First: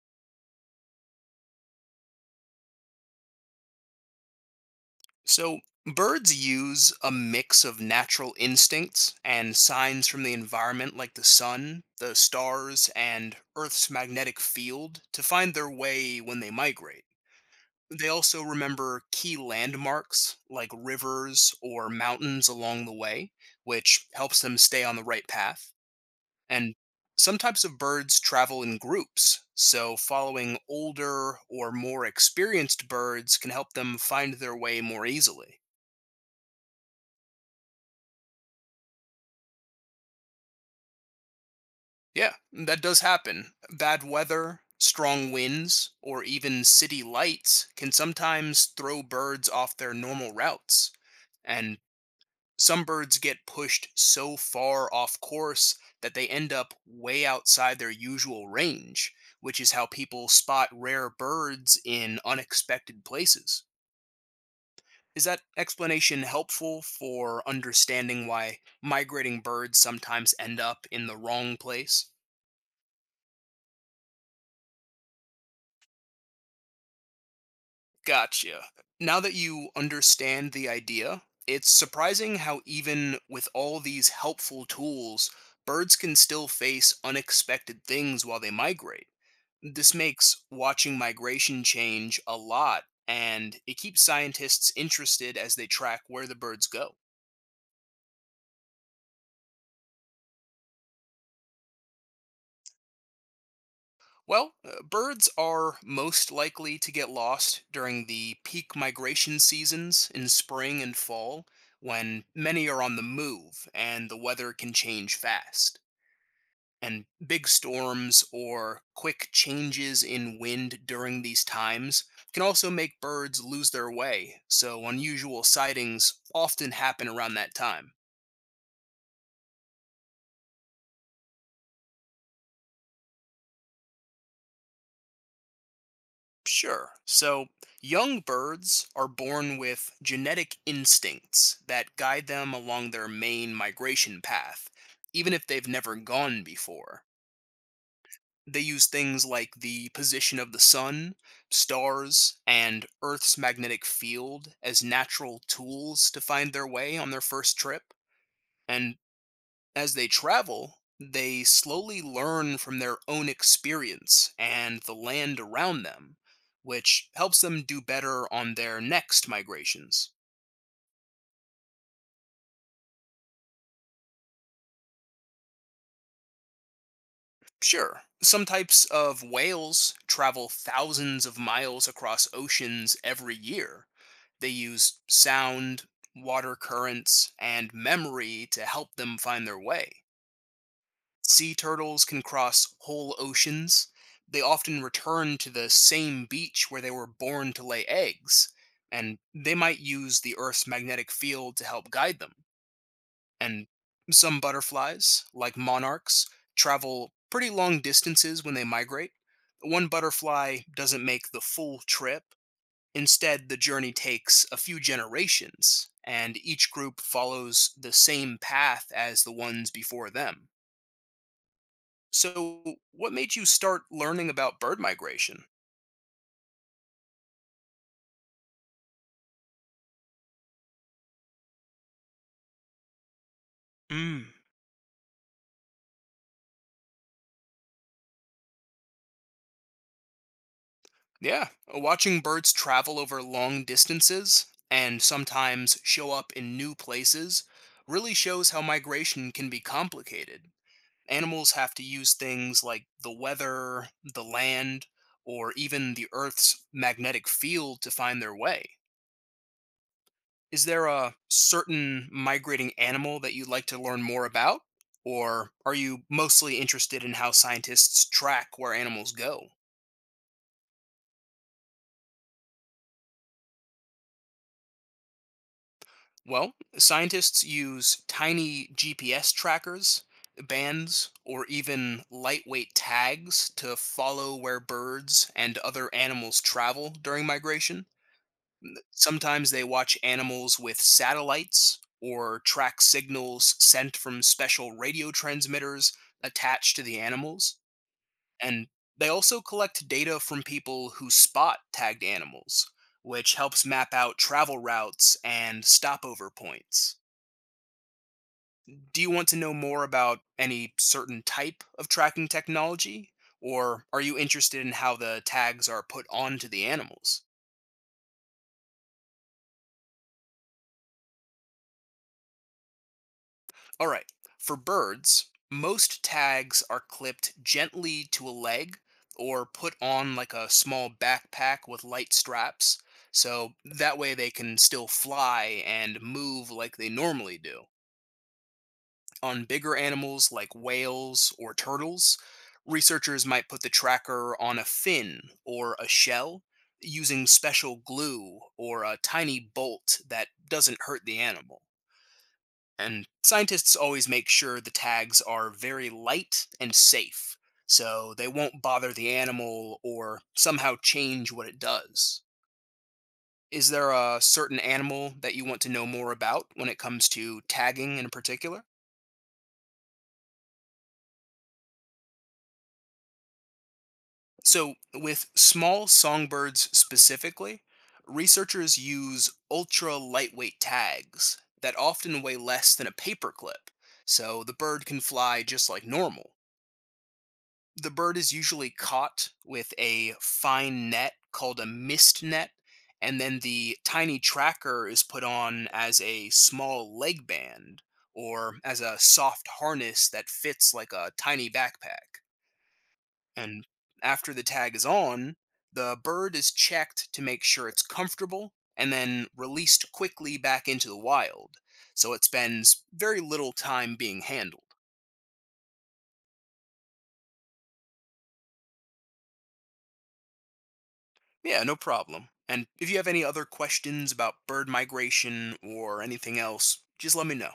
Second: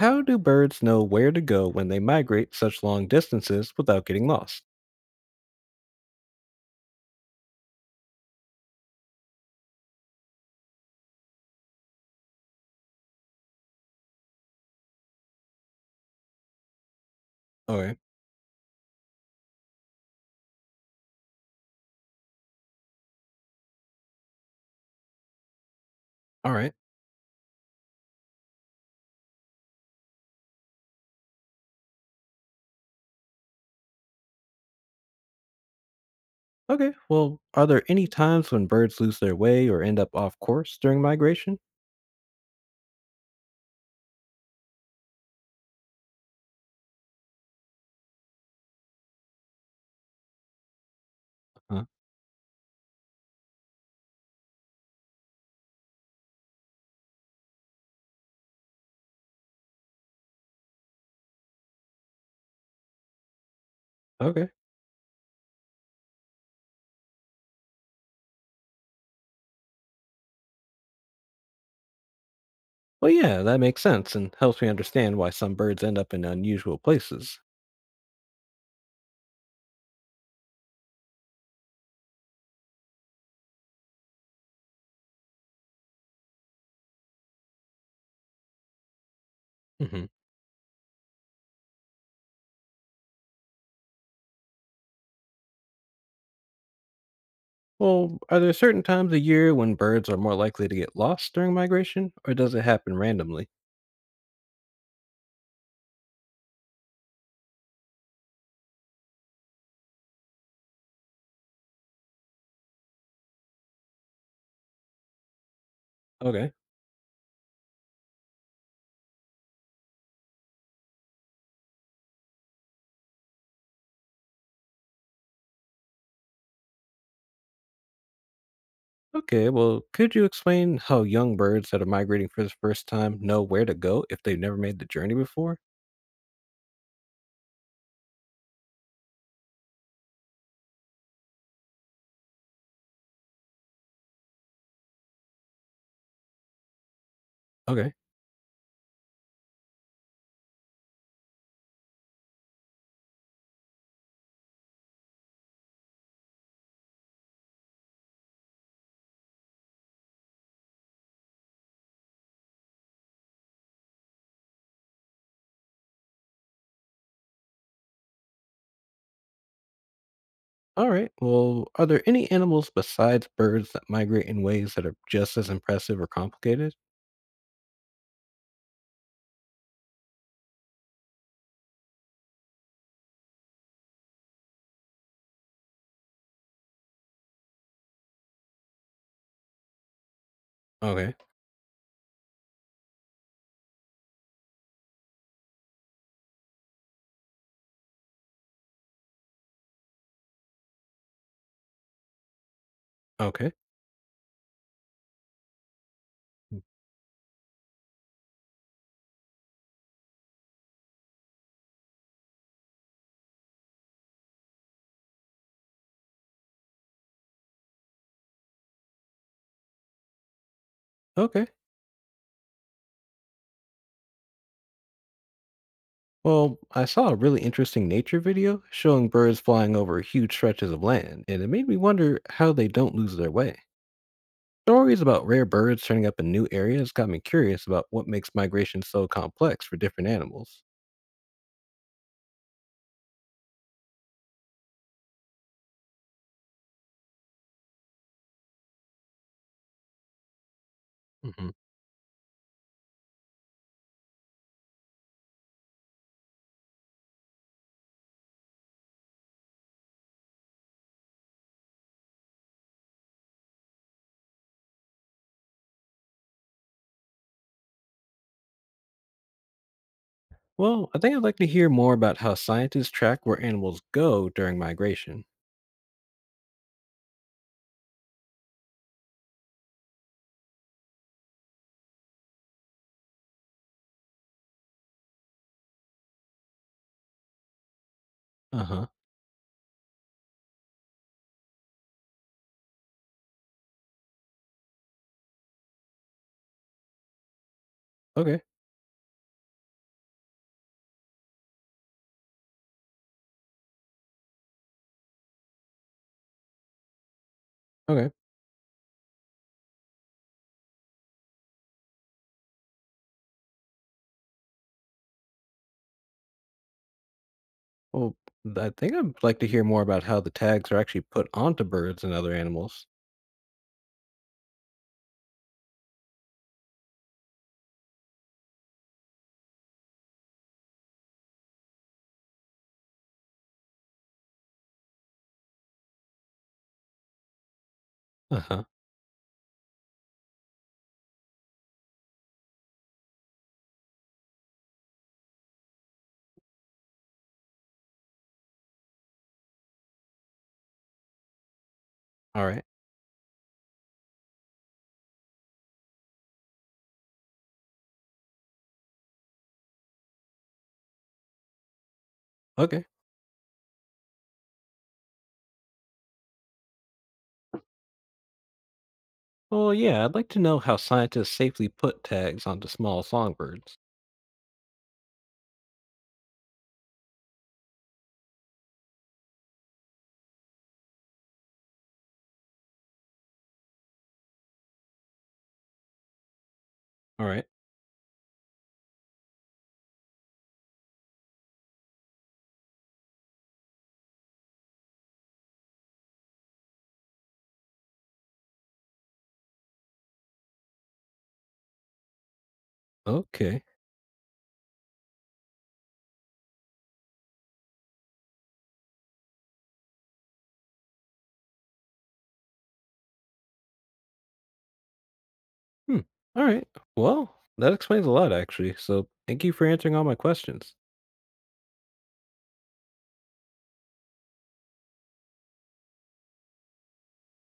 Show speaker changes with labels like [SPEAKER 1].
[SPEAKER 1] How do birds know where to go when they migrate such long distances without getting lost?
[SPEAKER 2] So, birds use a mix of natural instincts and signs from the environment like the sun, the stars, and Earth's magnetic field to find their way when they migrate.
[SPEAKER 1] All right.
[SPEAKER 2] They also remember key landmarks like rivers or mountains along the way, which helps them stay on the right path.
[SPEAKER 1] All right.
[SPEAKER 2] And some types of birds travel in groups, so following older or more experienced birds can help them find their way more easily.
[SPEAKER 1] Okay. Well, are there any times when birds lose their way or end up off course during migration?
[SPEAKER 2] Yeah, that does happen. Bad weather, strong winds, or even city lights can sometimes throw birds off their normal routes. And
[SPEAKER 1] Huh.
[SPEAKER 2] some birds get pushed so far off course that they end up way outside their usual range, which is how people spot rare birds in unexpected places.
[SPEAKER 1] Okay.
[SPEAKER 2] Is that explanation helpful for understanding why migrating birds sometimes end up in the wrong place?
[SPEAKER 1] Well, yeah, that makes sense and helps me understand why some birds end up in unusual places.
[SPEAKER 2] Gotcha. Now that you understand the idea, it's surprising how, even with all these helpful tools, birds can still face unexpected things while they migrate. This
[SPEAKER 1] Hmm.
[SPEAKER 2] makes watching migration change a lot, and it keeps scientists interested as they track where the birds go.
[SPEAKER 1] Well, are there certain times of year when birds are more likely to get lost during migration, or does it happen randomly?
[SPEAKER 2] Well, birds are most likely to get lost during the peak migration seasons in spring and fall when many are on the move and the weather can change fast.
[SPEAKER 1] Okay.
[SPEAKER 2] And big storms or quick changes in wind during these times can also make birds lose their way, so unusual sightings often happen around that time.
[SPEAKER 1] Okay, well, could you explain how young birds that are migrating for the first time know where to go if they've never made the journey before?
[SPEAKER 2] Sure. So, young birds are born with genetic instincts that guide them along their main migration path, even if they've never gone before.
[SPEAKER 1] Okay.
[SPEAKER 2] They use things like the position of the sun, stars, and Earth's magnetic field as natural tools to find their way on their first trip. And as they travel, they slowly learn from their own experience and the land around them, which helps them do better on their next migrations.
[SPEAKER 1] All right. Well, are there any animals besides birds that migrate in ways that are just as impressive or complicated?
[SPEAKER 2] Sure, some types of whales travel thousands of miles across oceans every year. They use sound, water currents, and memory to help them find their way.
[SPEAKER 1] Okay.
[SPEAKER 2] Sea turtles can cross whole oceans. They often return to the same beach where they were born to lay eggs, and they might use the Earth's magnetic field to help guide them.
[SPEAKER 1] Okay.
[SPEAKER 2] And some butterflies, like monarchs,
[SPEAKER 1] Mm.
[SPEAKER 2] travel pretty long distances when they migrate. One butterfly doesn't make the full trip. Instead, the journey takes a few generations, and each group follows the same path as the ones before them.
[SPEAKER 1] Okay.
[SPEAKER 2] So, what made you start learning about bird migration?
[SPEAKER 1] Well, I saw a really interesting nature video showing birds flying over huge stretches of land, and it made me wonder how they don't lose their way.
[SPEAKER 2] Mm.
[SPEAKER 1] Stories about rare birds turning up in new areas got me curious about what makes migration so complex for different animals.
[SPEAKER 2] Yeah, watching birds travel over long distances and sometimes show up in new places really shows how migration can be complicated.
[SPEAKER 1] Mhm.
[SPEAKER 2] Animals have to use things like the weather, the land, or even the Earth's magnetic field to find their way. Is there a certain migrating animal that you'd like to learn more about? Or are you mostly interested in how scientists track where animals go?
[SPEAKER 1] Well, I think I'd like to hear more about how scientists track where animals go during migration.
[SPEAKER 2] Well, scientists use tiny GPS trackers, bands, or even lightweight tags to follow where birds and other animals travel during migration.
[SPEAKER 1] Uh huh.
[SPEAKER 2] Sometimes they watch animals with satellites or track signals sent from special radio transmitters attached to the animals.
[SPEAKER 1] Okay.
[SPEAKER 2] And they also collect data from people who spot tagged animals, which helps map out travel routes and stopover points.
[SPEAKER 1] Okay.
[SPEAKER 2] Do you want to know more about any certain type of tracking technology? Or are you interested in how the tags are put onto the animals?
[SPEAKER 1] Well, I think I'd like to hear more about how the tags are actually put onto birds and other animals.
[SPEAKER 2] All right. For birds, most tags are clipped gently to a leg or put on like a small backpack with light straps. So that way they can still fly and move like they normally do.
[SPEAKER 1] Uh huh.
[SPEAKER 2] On bigger animals like whales or turtles, researchers might put the tracker on a fin or a shell using special glue or a tiny bolt that doesn't hurt the animal.
[SPEAKER 1] All right.
[SPEAKER 2] And scientists always make sure the tags are very light and safe, so they won't bother the animal or somehow change what it does.
[SPEAKER 1] Okay.
[SPEAKER 2] Is there a certain animal that you want to know more about when it comes to tagging in particular?
[SPEAKER 1] Well, yeah, I'd like to know how scientists safely put tags onto small songbirds.
[SPEAKER 2] So, with small songbirds specifically, researchers use ultra lightweight tags that often weigh less than a paperclip, so the bird can fly just like normal.
[SPEAKER 1] All right.
[SPEAKER 2] The bird is usually caught with a fine net called a mist net, and then the tiny tracker is put on as a small leg band or as a soft harness that fits like a tiny backpack.
[SPEAKER 1] Okay.
[SPEAKER 2] And after the tag is on, the bird is checked to make sure it's comfortable and then released quickly back into the wild, so it spends very little time being handled.
[SPEAKER 1] Hmm. All right. Well, that explains a lot, actually. So thank you for answering all my questions.
[SPEAKER 2] Yeah, no problem. And if you have any other questions about bird migration or anything else, just let me know.